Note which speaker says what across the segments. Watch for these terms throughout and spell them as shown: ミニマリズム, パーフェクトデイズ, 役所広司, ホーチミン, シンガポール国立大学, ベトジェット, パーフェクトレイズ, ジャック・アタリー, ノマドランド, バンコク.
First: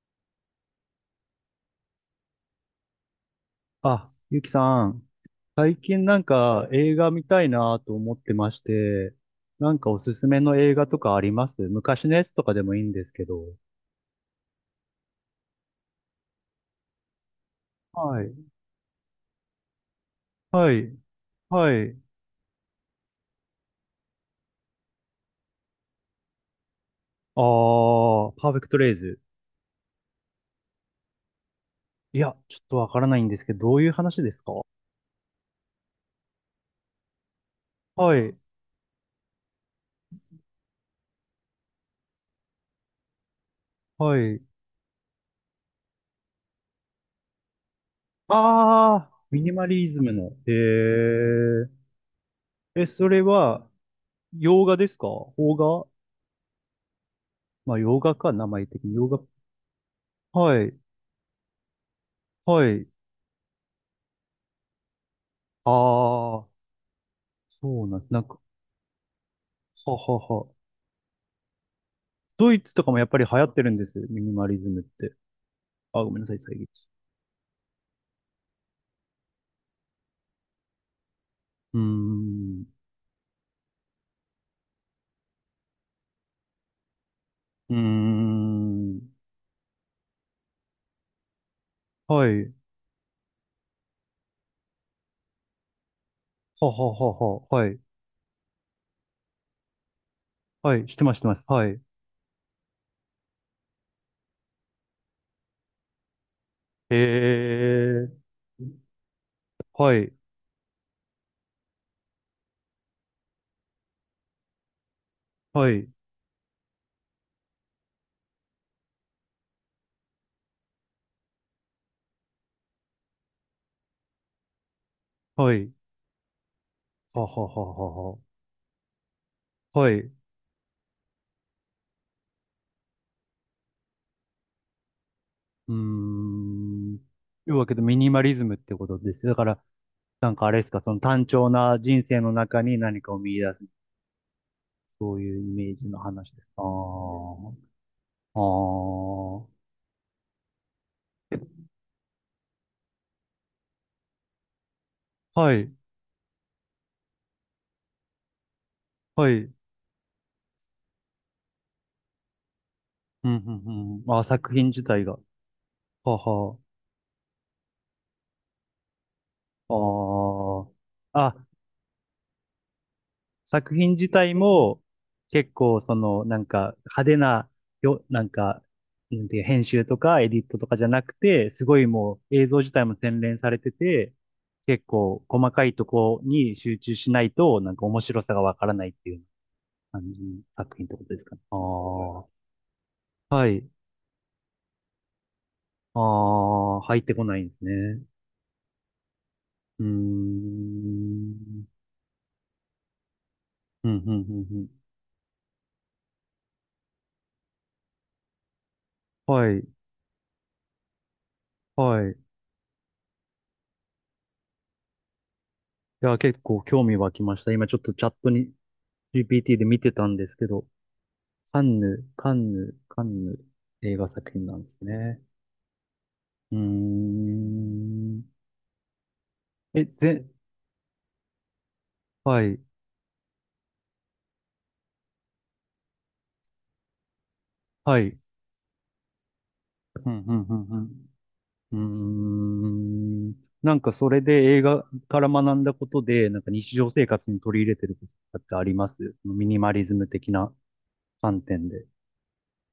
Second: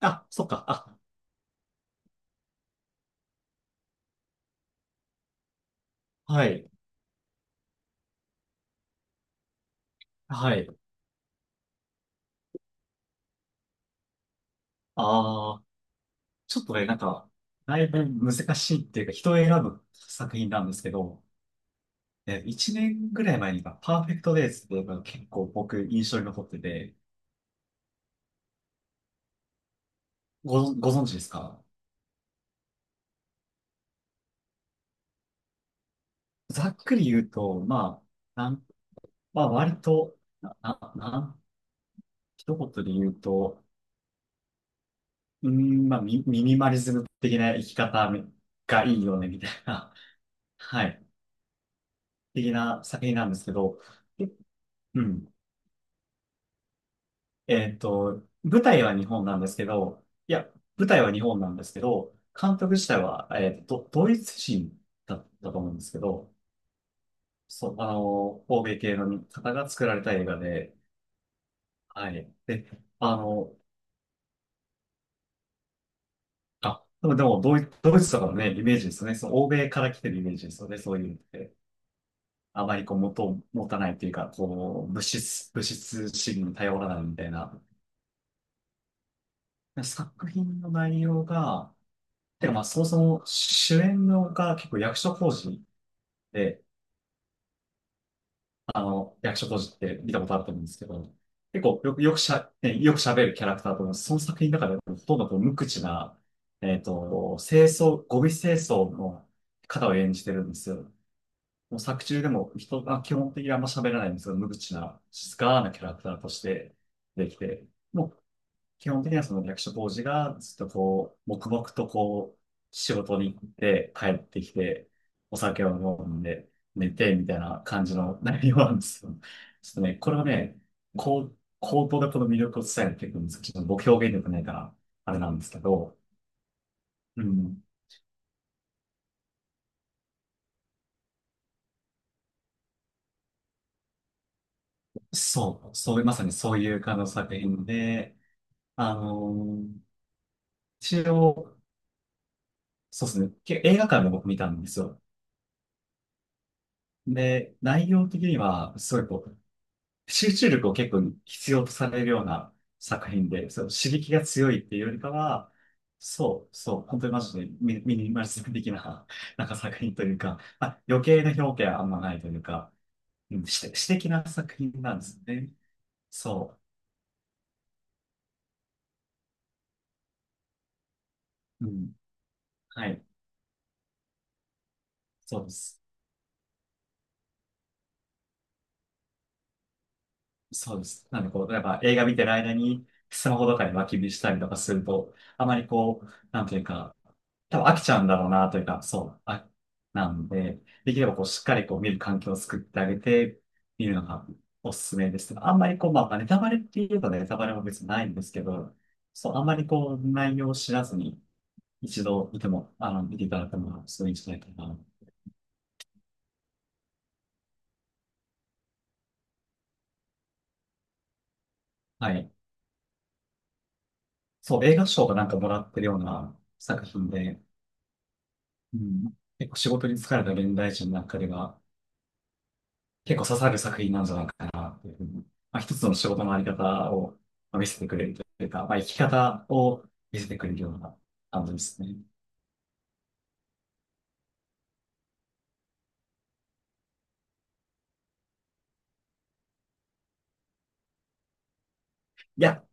Speaker 1: あ、そっか。あ、
Speaker 2: あ、ゆきさん、最近なん
Speaker 1: は
Speaker 2: か
Speaker 1: い。
Speaker 2: 映画見たいなと思ってまして、なんかおすすめ
Speaker 1: は
Speaker 2: の
Speaker 1: い。
Speaker 2: 映画とかあります？昔のやつとかでもいいんですけど。
Speaker 1: ああ、ちょっとね、だいぶ
Speaker 2: はい。
Speaker 1: 難しいっていうか、人を選ぶ作品なん
Speaker 2: は
Speaker 1: ですけ
Speaker 2: い。
Speaker 1: ど、
Speaker 2: はい。
Speaker 1: 1年ぐらい前にか、パーフェクトデイズっていうのが結構僕印象に残ってて、
Speaker 2: あー、パーフェクトレイズ。
Speaker 1: ご存知ですか？
Speaker 2: いや、ちょっとわからないんですけど、どういう話ですか？
Speaker 1: ざっくり言うと、
Speaker 2: はい。
Speaker 1: あ、なん、まあ割と、な、な、なん一言で言うと、
Speaker 2: はい。
Speaker 1: まあミニマリズム的な生き方がいい
Speaker 2: あ
Speaker 1: よ
Speaker 2: ー、
Speaker 1: ね、み
Speaker 2: ミ
Speaker 1: たい
Speaker 2: ニマリ
Speaker 1: な、
Speaker 2: ズムの。へ
Speaker 1: はい、
Speaker 2: ー。
Speaker 1: 的な
Speaker 2: え、
Speaker 1: 作
Speaker 2: そ
Speaker 1: 品
Speaker 2: れ
Speaker 1: なんですけ
Speaker 2: は、
Speaker 1: ど。
Speaker 2: 洋画です
Speaker 1: う
Speaker 2: か？
Speaker 1: ん。
Speaker 2: 邦画？まあ、洋画か、名
Speaker 1: 舞
Speaker 2: 前
Speaker 1: 台
Speaker 2: 的に。
Speaker 1: は日
Speaker 2: 洋画。
Speaker 1: 本なんですけど、いや、
Speaker 2: はい。
Speaker 1: 舞台は日本なんですけど、監
Speaker 2: は
Speaker 1: 督自
Speaker 2: い。
Speaker 1: 体は、ドイツ人だったと
Speaker 2: あ
Speaker 1: 思うんですけど、
Speaker 2: ー。
Speaker 1: そう、
Speaker 2: そうなんです。なんか、
Speaker 1: 欧米系の方が作ら
Speaker 2: は
Speaker 1: れた
Speaker 2: は
Speaker 1: 映画
Speaker 2: は。
Speaker 1: で、はい。
Speaker 2: ドイ
Speaker 1: で、
Speaker 2: ツとかもやっ
Speaker 1: あ
Speaker 2: ぱり流行っ
Speaker 1: の、
Speaker 2: てるんですよ。ミニマリズムって。あ、ごめんなさい、遮一。
Speaker 1: でも、ドイツとかのね、イメージですよね。その欧米から来てるイメージですよね。そういうのって。
Speaker 2: うー
Speaker 1: あ
Speaker 2: ん。
Speaker 1: まりこう、元を持たないというか、こう、物質主義に頼らないみたいな。
Speaker 2: うーん。
Speaker 1: 作品の内容が、
Speaker 2: は
Speaker 1: で
Speaker 2: い。
Speaker 1: もまあ、そもそも主演のが結構役所広司で、
Speaker 2: はははは。はい。
Speaker 1: 役所広司って見たことあると思うんで
Speaker 2: は
Speaker 1: すけ
Speaker 2: い。し
Speaker 1: ど、
Speaker 2: てます、してます。
Speaker 1: 結
Speaker 2: はい。
Speaker 1: 構よく、よくしゃ、ね、よく喋るキャラクターと思います。その作品の中でほとんどこう無口な、
Speaker 2: へ
Speaker 1: ゴ
Speaker 2: え。
Speaker 1: ミ清掃の方
Speaker 2: は
Speaker 1: を
Speaker 2: い。
Speaker 1: 演じてるんですよ。もう作中でも人が基本的にあんま喋らないんですけど、無口な、静か
Speaker 2: は
Speaker 1: なキャ
Speaker 2: い。
Speaker 1: ラクターとしてできて、もう基本的にはその役所当時がずっとこう、黙々とこう、仕事に行って帰ってきて、お
Speaker 2: は
Speaker 1: 酒を
Speaker 2: い。
Speaker 1: 飲んで寝て
Speaker 2: は
Speaker 1: みたい
Speaker 2: は
Speaker 1: な
Speaker 2: は
Speaker 1: 感じ
Speaker 2: はは。
Speaker 1: の内容なんですよ。ちょっと
Speaker 2: は
Speaker 1: ね、
Speaker 2: い。
Speaker 1: こ
Speaker 2: う
Speaker 1: れはね、こう、口頭でこの魅力を伝えていくんですけど、ちょっと僕表現力ないから、あれなんですけ
Speaker 2: ー
Speaker 1: ど、
Speaker 2: ん。
Speaker 1: う
Speaker 2: という
Speaker 1: ん。
Speaker 2: わけでミニマリズムってことですよ。だから、なんかあれですか、その単調な人生の中に何かを見出す。そういうイメ
Speaker 1: そう、
Speaker 2: ージ
Speaker 1: そ
Speaker 2: の
Speaker 1: ういう、まさ
Speaker 2: 話
Speaker 1: に
Speaker 2: です。
Speaker 1: そう
Speaker 2: ああ。
Speaker 1: いう感じの作品で、
Speaker 2: ああ、
Speaker 1: あのー一応、そうですね、映画館で僕見たんですよ。
Speaker 2: はい、
Speaker 1: で、内容的には、すごい
Speaker 2: は
Speaker 1: こ
Speaker 2: い。うん、
Speaker 1: う、集中力を結構必要とされるような作
Speaker 2: う
Speaker 1: 品
Speaker 2: ん、
Speaker 1: で、そう、刺
Speaker 2: う
Speaker 1: 激
Speaker 2: ん。
Speaker 1: が
Speaker 2: あ、
Speaker 1: 強
Speaker 2: 作
Speaker 1: い
Speaker 2: 品
Speaker 1: ってい
Speaker 2: 自
Speaker 1: うより
Speaker 2: 体
Speaker 1: か
Speaker 2: が。
Speaker 1: は、
Speaker 2: は
Speaker 1: そう、
Speaker 2: は。
Speaker 1: そう、本当にマジでミニマリスト的な、なんか作品というか、まあ、余
Speaker 2: あ
Speaker 1: 計
Speaker 2: あ。
Speaker 1: な
Speaker 2: あ、
Speaker 1: 表現はあんまないというか、うん、詩
Speaker 2: 作
Speaker 1: 詩
Speaker 2: 品自
Speaker 1: 的な
Speaker 2: 体
Speaker 1: 作品
Speaker 2: も、
Speaker 1: なんですよね。
Speaker 2: 結構、その、なん
Speaker 1: そ
Speaker 2: か、派手な、よ、なんか、なんていう、編集とか、エディットとかじゃなくて、す
Speaker 1: う、う
Speaker 2: ごい
Speaker 1: ん、
Speaker 2: もう、映像自体
Speaker 1: は
Speaker 2: も
Speaker 1: い、
Speaker 2: 洗練されてて、結構、
Speaker 1: そう
Speaker 2: 細
Speaker 1: で
Speaker 2: かい
Speaker 1: す。
Speaker 2: とこに集中しないと、なんか面白さがわからないっていう感じの作
Speaker 1: そうで
Speaker 2: 品ってこ
Speaker 1: す。
Speaker 2: とで
Speaker 1: な
Speaker 2: す
Speaker 1: んで
Speaker 2: かね。
Speaker 1: こう、
Speaker 2: あ
Speaker 1: やっぱ映画見てる
Speaker 2: あ。
Speaker 1: 間にスマホ
Speaker 2: は
Speaker 1: とか
Speaker 2: い。
Speaker 1: に脇見したりとかすると、あまり
Speaker 2: あ
Speaker 1: こう、なんという
Speaker 2: あ、
Speaker 1: か、
Speaker 2: 入ってこないんで
Speaker 1: 多
Speaker 2: す
Speaker 1: 分飽きちゃ
Speaker 2: ね。
Speaker 1: うんだろうなというか、そう、あ、
Speaker 2: うー
Speaker 1: なんで、できればこう、しっかり
Speaker 2: ん。
Speaker 1: こう見る環境を作ってあげて、見
Speaker 2: う
Speaker 1: る
Speaker 2: ん、う
Speaker 1: の
Speaker 2: ん、う
Speaker 1: が
Speaker 2: ん、うん。
Speaker 1: おすすめですけど、あんまりこう、まあ、ネタバレって言えばネタバレも別にないんですけど、そう、あん
Speaker 2: は
Speaker 1: まり
Speaker 2: い、
Speaker 1: こう、内容を知らずに、一
Speaker 2: はい。い
Speaker 1: 度見ても、見ていただくのがすごいいいんじゃないかな。
Speaker 2: や、結構興味湧きました。今ちょっとチャットに GPT で見てたんですけど、カンヌ、
Speaker 1: はい。
Speaker 2: カンヌ、カンヌ映画作品な
Speaker 1: そ
Speaker 2: ん
Speaker 1: う、
Speaker 2: で
Speaker 1: 映
Speaker 2: す
Speaker 1: 画賞が
Speaker 2: ね。
Speaker 1: なんかもらってるような
Speaker 2: うー
Speaker 1: 作品で、
Speaker 2: ん。
Speaker 1: うん、結構仕
Speaker 2: え、
Speaker 1: 事に疲
Speaker 2: ぜ、
Speaker 1: れた現代人の中では、
Speaker 2: はい、
Speaker 1: 結構刺さる作品なんじゃないかなっていうふうに、まあ、一つの仕事のあり方をまあ見せてく
Speaker 2: は
Speaker 1: れる
Speaker 2: い。
Speaker 1: というか、まあ、生き方を
Speaker 2: う
Speaker 1: 見
Speaker 2: ん、
Speaker 1: せ
Speaker 2: う
Speaker 1: て
Speaker 2: ん、
Speaker 1: く
Speaker 2: う
Speaker 1: れるよう
Speaker 2: ん、
Speaker 1: な感じで
Speaker 2: う
Speaker 1: すね。
Speaker 2: ん。うーん。なんかそれで映画から学んだことで、なんか日常生活に取り入れてることってあります？ミニマリズム的な観点で。
Speaker 1: いや、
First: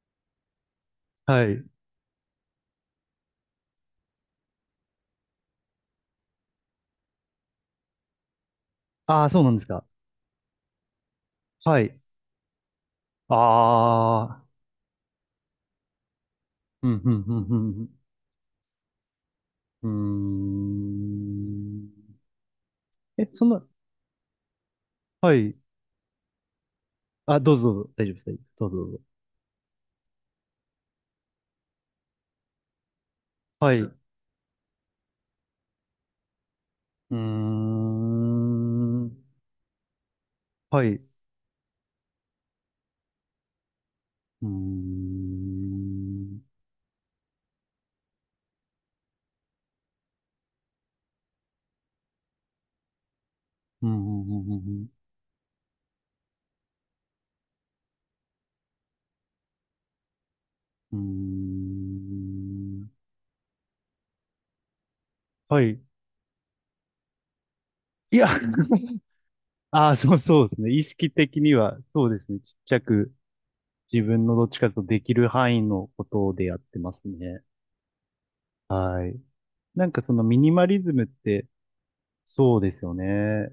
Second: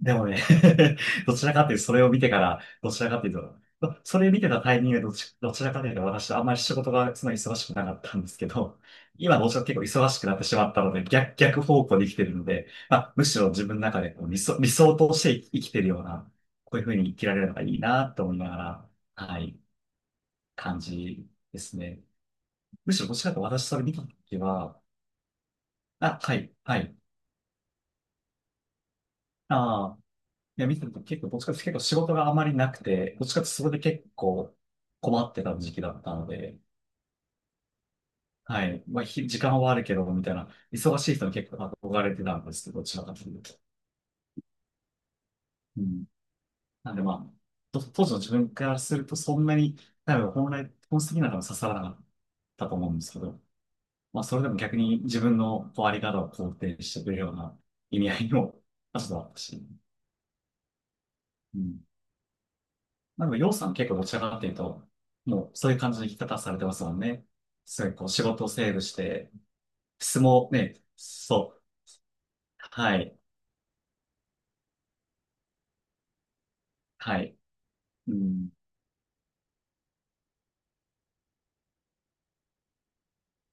Speaker 1: でもね、 ど
Speaker 2: は
Speaker 1: ちら
Speaker 2: い。
Speaker 1: かというと、それを見てから、どちらかというと、それ見てたタイミングでどちらかというと、私、あんまり仕事がそんな忙しくなかったんですけど、
Speaker 2: ああ、
Speaker 1: 今、
Speaker 2: そう
Speaker 1: ど
Speaker 2: な
Speaker 1: ち
Speaker 2: んで
Speaker 1: ら
Speaker 2: す
Speaker 1: かというと
Speaker 2: か。
Speaker 1: 結構忙しくなってしまったので、逆
Speaker 2: は
Speaker 1: 方
Speaker 2: い。
Speaker 1: 向で生きてるので、まあ、むしろ自分の中でこう
Speaker 2: ああ、
Speaker 1: 理想として生きてるような、こういう
Speaker 2: う
Speaker 1: ふう
Speaker 2: ん、う
Speaker 1: に生
Speaker 2: ん、
Speaker 1: きられるの
Speaker 2: う
Speaker 1: がいい
Speaker 2: ん、
Speaker 1: なと思いながら、はい、
Speaker 2: うん。うー
Speaker 1: 感じです
Speaker 2: ん。
Speaker 1: ね。むしろ、どち
Speaker 2: え、
Speaker 1: らかと
Speaker 2: そ
Speaker 1: いう
Speaker 2: ん
Speaker 1: と
Speaker 2: な、
Speaker 1: 私、それ見たときは、
Speaker 2: はい。
Speaker 1: あ、はい、はい。
Speaker 2: あ、どうぞ、どうぞ。大丈夫です。大丈夫です、どうぞ、どうぞ。
Speaker 1: あ。いや、見てると結構、どっちかっていうと結構仕事があまりなくて、どっちかっていうとそれ
Speaker 2: は
Speaker 1: で
Speaker 2: い。う
Speaker 1: 結構困ってた時期だったので、
Speaker 2: ー
Speaker 1: はい。まあ、
Speaker 2: ん。
Speaker 1: 時間はあるけど、みたいな、
Speaker 2: はい。
Speaker 1: 忙
Speaker 2: う
Speaker 1: しい人に結構憧れてたんですけど、どちらかというと。
Speaker 2: ー
Speaker 1: うん。
Speaker 2: ん。
Speaker 1: なんでまあ、と当時の自分からするとそんなに、多分本質的なのは刺さらなかったと思うんですけど、
Speaker 2: うん、
Speaker 1: まあ、それで
Speaker 2: う
Speaker 1: も逆
Speaker 2: ん、
Speaker 1: に自分のこうあり方を肯定してくれるような意味合いも、まあ、そうだったし。
Speaker 2: うん、うん。
Speaker 1: う
Speaker 2: うん。
Speaker 1: ん、
Speaker 2: うーん。
Speaker 1: まあ、でも、洋さん結構どちらかっていうと、もう
Speaker 2: は
Speaker 1: そういう
Speaker 2: い。
Speaker 1: 感じの生き方されてますもんね。すごいこう
Speaker 2: いや、
Speaker 1: 仕 事をセーブして、
Speaker 2: ああ、そう、
Speaker 1: 相
Speaker 2: そう
Speaker 1: 撲
Speaker 2: ですね。
Speaker 1: ね、
Speaker 2: 意識的に
Speaker 1: そう、
Speaker 2: は、そうですね。ちっちゃ
Speaker 1: は
Speaker 2: く、
Speaker 1: い、
Speaker 2: 自分のどっちかとできる範囲のことでやってます
Speaker 1: はい。
Speaker 2: ね。
Speaker 1: うん、
Speaker 2: はい。なんかそのミニマリズムって、そうですよね。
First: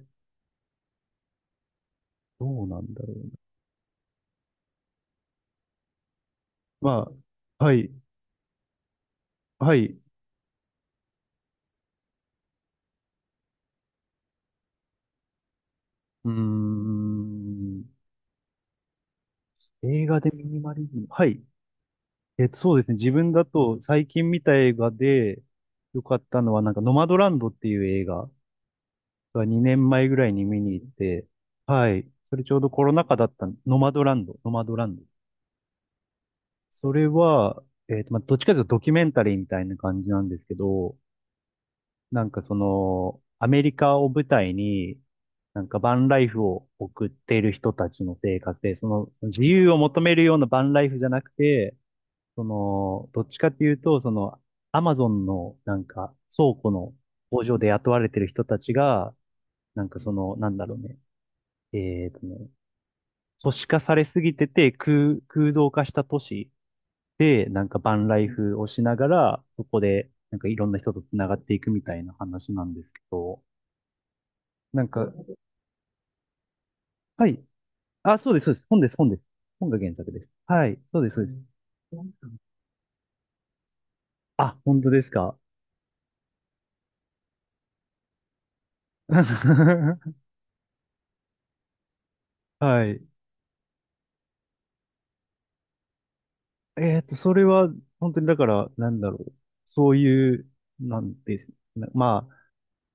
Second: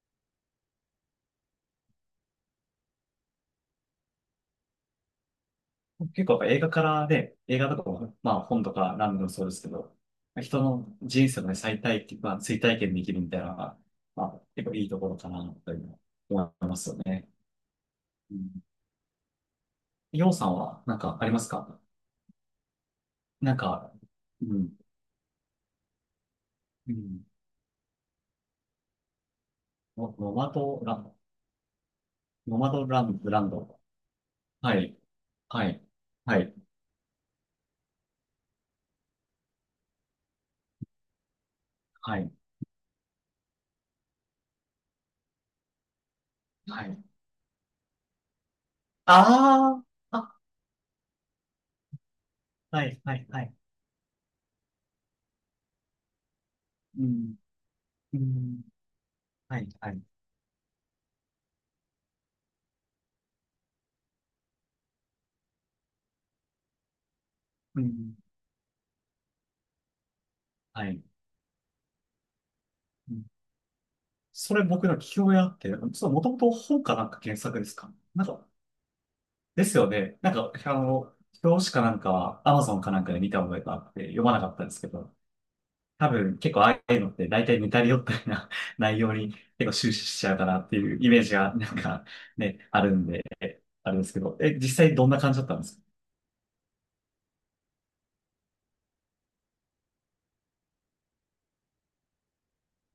Speaker 2: どうなんだろう。
Speaker 1: 結構やっぱ映画から
Speaker 2: ま
Speaker 1: ね、映
Speaker 2: あ、
Speaker 1: 画
Speaker 2: は
Speaker 1: とか
Speaker 2: い、
Speaker 1: も、まあ本とかランでもそうですけ
Speaker 2: は
Speaker 1: ど、
Speaker 2: い。
Speaker 1: 人の人生のね、再体験、まあ追体験できるみたいなのが、まあ結構いいところかな、というの
Speaker 2: うー
Speaker 1: は思いますよね。
Speaker 2: ん。
Speaker 1: うん、
Speaker 2: 映画で
Speaker 1: 洋
Speaker 2: ミ
Speaker 1: さん
Speaker 2: ニマ
Speaker 1: は
Speaker 2: リズ
Speaker 1: なん
Speaker 2: ム。
Speaker 1: か
Speaker 2: は
Speaker 1: ありま
Speaker 2: い。
Speaker 1: すか？
Speaker 2: えっと、そうですね。自分だ
Speaker 1: なん
Speaker 2: と
Speaker 1: か、
Speaker 2: 最近見
Speaker 1: う
Speaker 2: た
Speaker 1: ん、
Speaker 2: 映画で良かったのは、なんか
Speaker 1: う
Speaker 2: ノマド
Speaker 1: ん、
Speaker 2: ランドっていう映画が2年前ぐら
Speaker 1: ノ
Speaker 2: いに
Speaker 1: マ
Speaker 2: 見に
Speaker 1: ド
Speaker 2: 行っ
Speaker 1: ランド、
Speaker 2: て、はい。それち
Speaker 1: ノ
Speaker 2: ょう
Speaker 1: マ
Speaker 2: どコ
Speaker 1: ド
Speaker 2: ロ
Speaker 1: ラ
Speaker 2: ナ禍
Speaker 1: ン
Speaker 2: だ
Speaker 1: ド、
Speaker 2: っ
Speaker 1: ラ
Speaker 2: た
Speaker 1: ン
Speaker 2: ん、
Speaker 1: ド。
Speaker 2: ノマドランド、ノマ
Speaker 1: は
Speaker 2: ドラ
Speaker 1: い。
Speaker 2: ンド。
Speaker 1: はい。はい。
Speaker 2: それは、えっと、まあ、どっちかというとドキュメンタリーみたいな感じなんですけど、
Speaker 1: は
Speaker 2: なん
Speaker 1: い。
Speaker 2: かその、アメリカを舞台に、なんかバンライフを
Speaker 1: はい。
Speaker 2: 送っている人たちの生活で、その自由を
Speaker 1: あ
Speaker 2: 求め
Speaker 1: あ。
Speaker 2: るよ
Speaker 1: あ、
Speaker 2: うなバンライフじゃなくて、そ
Speaker 1: はい。
Speaker 2: の、
Speaker 1: は
Speaker 2: ど
Speaker 1: い。
Speaker 2: っち
Speaker 1: は
Speaker 2: かっ
Speaker 1: い。
Speaker 2: ていうと、その、アマゾンのなんか倉庫の
Speaker 1: うん。
Speaker 2: 工場で雇われ
Speaker 1: う
Speaker 2: てる人た
Speaker 1: ん。
Speaker 2: ちが、
Speaker 1: はい。
Speaker 2: なん
Speaker 1: は
Speaker 2: か
Speaker 1: い。
Speaker 2: その、なんだろうね、えーとね、都市化されすぎてて空、空洞化した都市で、なんか
Speaker 1: う
Speaker 2: バン
Speaker 1: ん。
Speaker 2: ライフをしながら、そこで、なんかいろんな
Speaker 1: は
Speaker 2: 人と
Speaker 1: い。
Speaker 2: 繋がっていくみたいな話なんですけ
Speaker 1: うん、
Speaker 2: ど、
Speaker 1: それ
Speaker 2: なん
Speaker 1: 僕の聞
Speaker 2: か、
Speaker 1: き覚あって、ちょっともともと本かなんか
Speaker 2: は
Speaker 1: 原
Speaker 2: い。
Speaker 1: 作ですか？
Speaker 2: あ、
Speaker 1: なん
Speaker 2: そうです、
Speaker 1: か、
Speaker 2: そうです。本です、本です。
Speaker 1: で
Speaker 2: 本
Speaker 1: す
Speaker 2: が
Speaker 1: よ
Speaker 2: 原作
Speaker 1: ね。
Speaker 2: です。
Speaker 1: なんか、
Speaker 2: はい。そうです、そうです。
Speaker 1: 表紙かなんかは Amazon かなんかで見た覚えがあって読まなか
Speaker 2: あ、
Speaker 1: ったんで
Speaker 2: 本
Speaker 1: すけ
Speaker 2: 当です
Speaker 1: ど、
Speaker 2: か。
Speaker 1: 多分結構ああいうのって大体似たり寄ったりな 内容に結構終始 しちゃうかなっていうイメージがなんかね、あ
Speaker 2: は
Speaker 1: る
Speaker 2: い。
Speaker 1: んで、あれですけど、え、実際どんな感じだったんですか？
Speaker 2: えっと、それは、本当にだから、なんだろう。そういう、なんです。な、まあ、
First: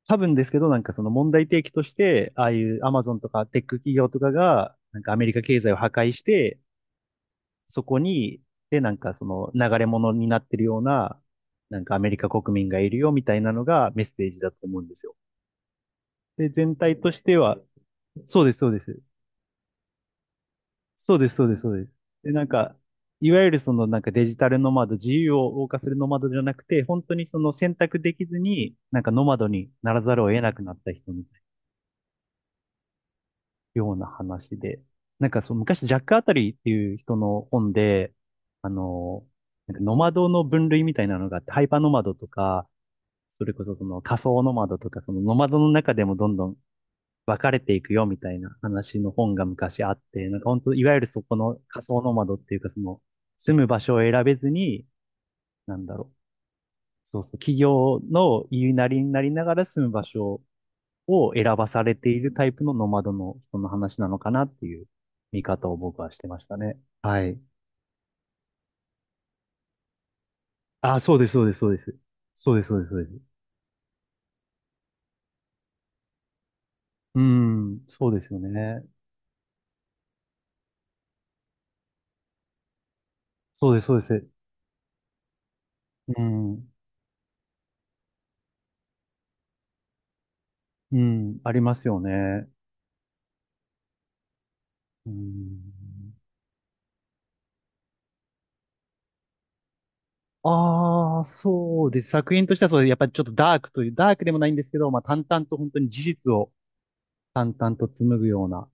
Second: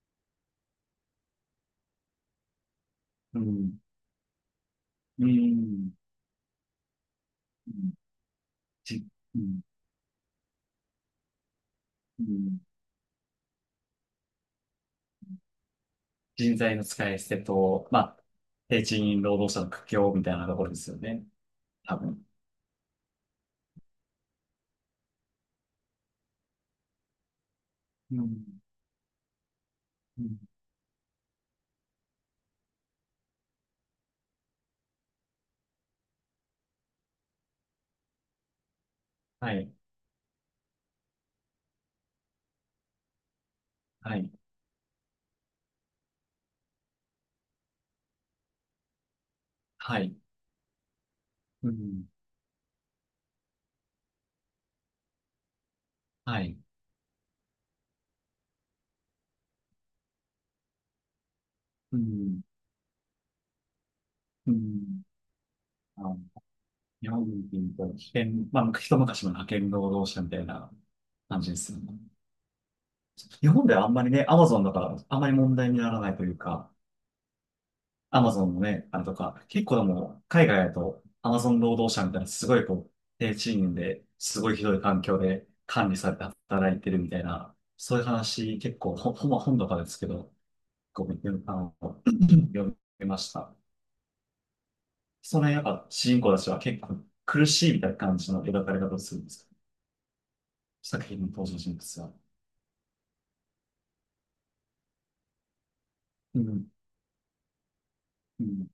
Speaker 2: 多分ですけど、なんかその問題提起として、ああいうアマゾンと
Speaker 1: う
Speaker 2: かテック
Speaker 1: ん。
Speaker 2: 企業とかが、なんかアメ
Speaker 1: う
Speaker 2: リカ経済を破
Speaker 1: ん。
Speaker 2: 壊して、
Speaker 1: う
Speaker 2: そ
Speaker 1: ん。
Speaker 2: こに、で、なん
Speaker 1: じ、
Speaker 2: かそ
Speaker 1: う
Speaker 2: の
Speaker 1: ん。
Speaker 2: 流れ物になってるような、なんかアメリ
Speaker 1: う
Speaker 2: カ国
Speaker 1: ん。
Speaker 2: 民がいるよみたいなのがメッセージだと思うんですよ。で、
Speaker 1: 人材
Speaker 2: 全
Speaker 1: の
Speaker 2: 体
Speaker 1: 使
Speaker 2: と
Speaker 1: い
Speaker 2: して
Speaker 1: 捨て
Speaker 2: は、
Speaker 1: と、まあ、
Speaker 2: そうです、そうで
Speaker 1: 低
Speaker 2: す。
Speaker 1: 賃労働者の苦境みたいなところですよ
Speaker 2: そう
Speaker 1: ね。
Speaker 2: です、そうです、そうです。
Speaker 1: 多分。
Speaker 2: で、なんか、いわゆるそのなんかデジタルノマド、自由を謳歌するノマドじゃなくて、本当にその選択で
Speaker 1: う
Speaker 2: きず
Speaker 1: ん。
Speaker 2: に、なんかノマドにならざ
Speaker 1: う
Speaker 2: るを
Speaker 1: ん。
Speaker 2: 得なくなった人みたいなような話で、なんかその昔ジャック・アタリーっていう人の本で、あの、
Speaker 1: はい。
Speaker 2: なんかノマドの分類みたいなのがあって、ハイパーノマドとか、それこそその
Speaker 1: は
Speaker 2: 仮
Speaker 1: い。
Speaker 2: 想ノマドとか、そのノマドの中でもどんどん別れていくよみたいな話の本が昔あっ
Speaker 1: はい。
Speaker 2: て、なんか本当、いわゆるそこの
Speaker 1: う
Speaker 2: 仮想
Speaker 1: ん。
Speaker 2: ノマドっていうか、その、住む場所を選べずに、なんだろう。
Speaker 1: はい。
Speaker 2: そうそう、企業の言いなりになりながら住む場所を選ばされ
Speaker 1: う
Speaker 2: ている
Speaker 1: ん。
Speaker 2: タイプのノマドの人の話なのかなっ
Speaker 1: う
Speaker 2: ていう
Speaker 1: ん。
Speaker 2: 見方を僕
Speaker 1: あ
Speaker 2: はし
Speaker 1: の、
Speaker 2: てましたね。
Speaker 1: 日
Speaker 2: は
Speaker 1: 本
Speaker 2: い。
Speaker 1: でいうと、派遣、まあ、一昔前の派遣労働者みたいな
Speaker 2: あ、そうです、
Speaker 1: 感
Speaker 2: そう
Speaker 1: じ
Speaker 2: で
Speaker 1: で
Speaker 2: す、そ
Speaker 1: す
Speaker 2: う
Speaker 1: よ
Speaker 2: で
Speaker 1: ね。
Speaker 2: す。そうです、そうです、そうです。
Speaker 1: 日本ではあんまりね、アマゾンだからあんまり問題にならないというか、
Speaker 2: うん、そうで
Speaker 1: ア
Speaker 2: す
Speaker 1: マ
Speaker 2: よ
Speaker 1: ゾンの
Speaker 2: ね。
Speaker 1: ね、あれとか、結構でも、海外だと、アマゾン労働者みたいな、すごいこう、低賃
Speaker 2: そう
Speaker 1: 金
Speaker 2: です、そうで
Speaker 1: で、
Speaker 2: す。
Speaker 1: すごいひどい環境で管理され
Speaker 2: う
Speaker 1: て
Speaker 2: ん、
Speaker 1: 働いてるみたいな、そういう話、結構、ほんま本とかですけど、
Speaker 2: う
Speaker 1: こ
Speaker 2: ん、
Speaker 1: う、
Speaker 2: ありますよ ね。
Speaker 1: 読みました。
Speaker 2: う
Speaker 1: その辺、やっぱ、主
Speaker 2: ん。
Speaker 1: 人公たちは結構苦しいみたいな感じの描かれ方をするんですか？作
Speaker 2: あ
Speaker 1: 品
Speaker 2: あ、
Speaker 1: の登場人
Speaker 2: そう
Speaker 1: 物
Speaker 2: です。
Speaker 1: は。
Speaker 2: 作品としてはそう、やっぱりちょっとダークという、ダークでもないんですけど、まあ淡々と本当に事実
Speaker 1: う
Speaker 2: を
Speaker 1: ん、
Speaker 2: 淡々と紡ぐ
Speaker 1: う
Speaker 2: よう
Speaker 1: ん、
Speaker 2: な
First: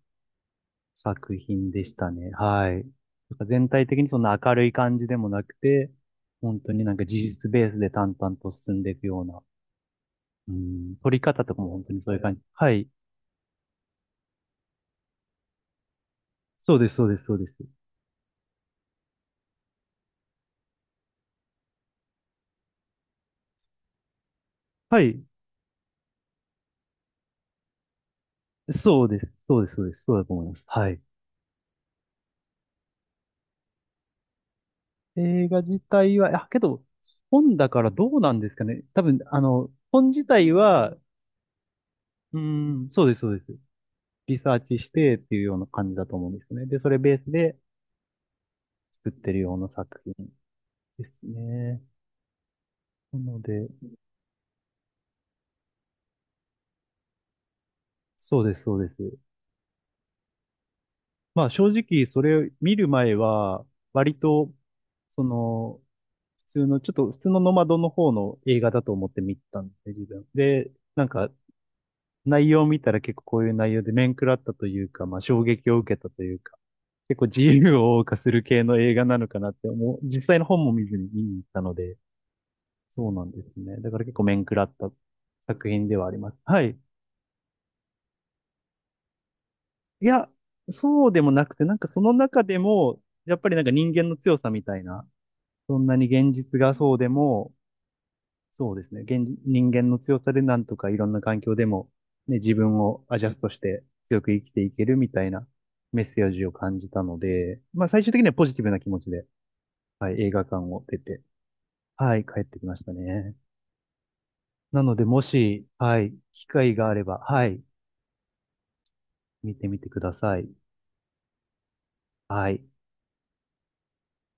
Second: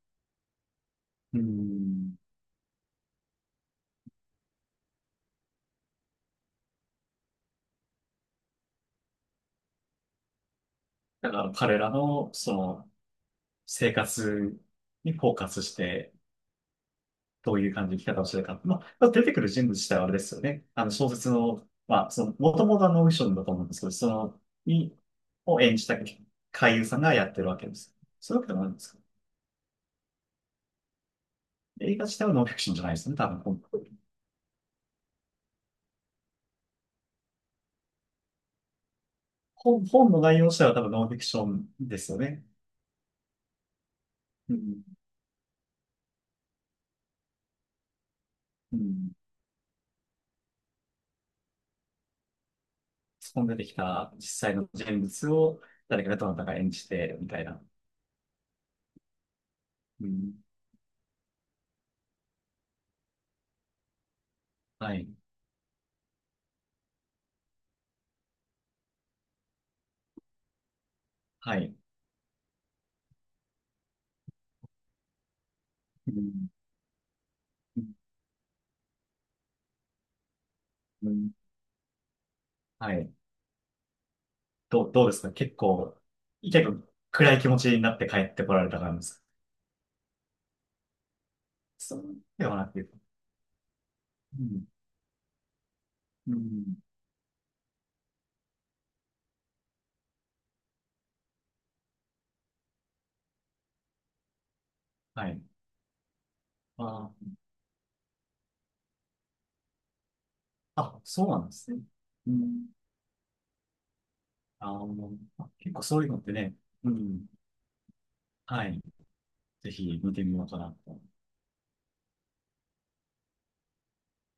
Speaker 2: 作
Speaker 1: う
Speaker 2: 品でした
Speaker 1: ん。
Speaker 2: ね。はい。なんか全体的にそんな明るい感じでもなくて、本当になんか事実ベースで淡々と進んでいくような、うん、撮り
Speaker 1: だか
Speaker 2: 方
Speaker 1: ら、
Speaker 2: とかも
Speaker 1: 彼
Speaker 2: 本
Speaker 1: ら
Speaker 2: 当にそういう
Speaker 1: の、
Speaker 2: 感じ。
Speaker 1: そ
Speaker 2: はい。
Speaker 1: の、生活にフォーカスして、
Speaker 2: そうです、そうです、そうです。
Speaker 1: どういう感じの生き方をしてるか。まあ、出てくる人物自体はあれですよね。小説の、まあ、その、もともとはノンフィクションだと思うんですけど、その、に、
Speaker 2: はい。
Speaker 1: を演じた俳優さんがやってるわけです。そういうわけでもないんですか？
Speaker 2: そうです、そうです、そうです。そうだと思います。はい。
Speaker 1: 映画自体はノンフィクションじゃないですよね、多分。
Speaker 2: 映画自体は、あ、けど、本だからどうなんですかね。多分、あの、本
Speaker 1: 本の
Speaker 2: 自
Speaker 1: 内容
Speaker 2: 体
Speaker 1: 自体は多分
Speaker 2: は、
Speaker 1: ノンフィクションですよ
Speaker 2: う
Speaker 1: ね。
Speaker 2: ん、そうです、そうです。リサ
Speaker 1: う
Speaker 2: ーチし
Speaker 1: ん。
Speaker 2: てっていうような感じだと思うんですね。で、それベースで
Speaker 1: う
Speaker 2: 作
Speaker 1: ん。
Speaker 2: ってるような作品ですね。な
Speaker 1: そ
Speaker 2: の
Speaker 1: こに出て
Speaker 2: で、
Speaker 1: きた実際の人物を誰かがどなたか演じて、みたいな。
Speaker 2: そうです、そうです。
Speaker 1: うん。
Speaker 2: まあ正直それを見る前は、割と、
Speaker 1: はい。
Speaker 2: その、普通の、ちょっと普通のノマドの方の映画だと思って見てたんですね、自分。で、なんか
Speaker 1: はい。
Speaker 2: 内容を見たら結構こういう内容で面食らったというか、まあ衝撃を受けた
Speaker 1: う
Speaker 2: という
Speaker 1: ん。
Speaker 2: か、結構自由を謳歌する系の映画なのかなって思う、実際の本も見ずに
Speaker 1: う
Speaker 2: 見
Speaker 1: ん。
Speaker 2: に行ったので、
Speaker 1: は
Speaker 2: そ
Speaker 1: い。
Speaker 2: うなんですね。だから結構面食らった
Speaker 1: どうですか？結
Speaker 2: 作品で
Speaker 1: 構、
Speaker 2: はあります。は
Speaker 1: 結
Speaker 2: い。
Speaker 1: 構暗い気持ちになって帰ってこられた感じですか？
Speaker 2: いや、そうでもなくて、なんか
Speaker 1: そ
Speaker 2: その
Speaker 1: う
Speaker 2: 中
Speaker 1: では
Speaker 2: で
Speaker 1: なく、
Speaker 2: も、やっぱりなんか人間の強
Speaker 1: う
Speaker 2: さみ
Speaker 1: ん、
Speaker 2: たいな、そんなに現
Speaker 1: う
Speaker 2: 実が
Speaker 1: ん、
Speaker 2: そうでも、そうですね。現、人間の強さでなんとかいろんな環境でも、ね、自分をアジャストして強く生きていけるみた
Speaker 1: は
Speaker 2: い
Speaker 1: い。
Speaker 2: なメッセージを感じた
Speaker 1: あ
Speaker 2: の
Speaker 1: ー、
Speaker 2: で、まあ最終的にはポジティブな気持ちで、はい、映画館を出
Speaker 1: あ、
Speaker 2: て、
Speaker 1: そうなんですね。
Speaker 2: はい、
Speaker 1: う
Speaker 2: 帰ってき
Speaker 1: ん、
Speaker 2: ましたね。
Speaker 1: あ
Speaker 2: なので、
Speaker 1: の、
Speaker 2: も
Speaker 1: あ、
Speaker 2: し、
Speaker 1: 結構そ
Speaker 2: は
Speaker 1: ういう
Speaker 2: い、
Speaker 1: のって
Speaker 2: 機
Speaker 1: ね、
Speaker 2: 会が
Speaker 1: う
Speaker 2: あれば、
Speaker 1: ん、
Speaker 2: はい、
Speaker 1: はい。
Speaker 2: 見て
Speaker 1: ぜ
Speaker 2: みてく
Speaker 1: ひ
Speaker 2: だ
Speaker 1: 見て
Speaker 2: さ
Speaker 1: みよ
Speaker 2: い。
Speaker 1: うかなと。
Speaker 2: はい。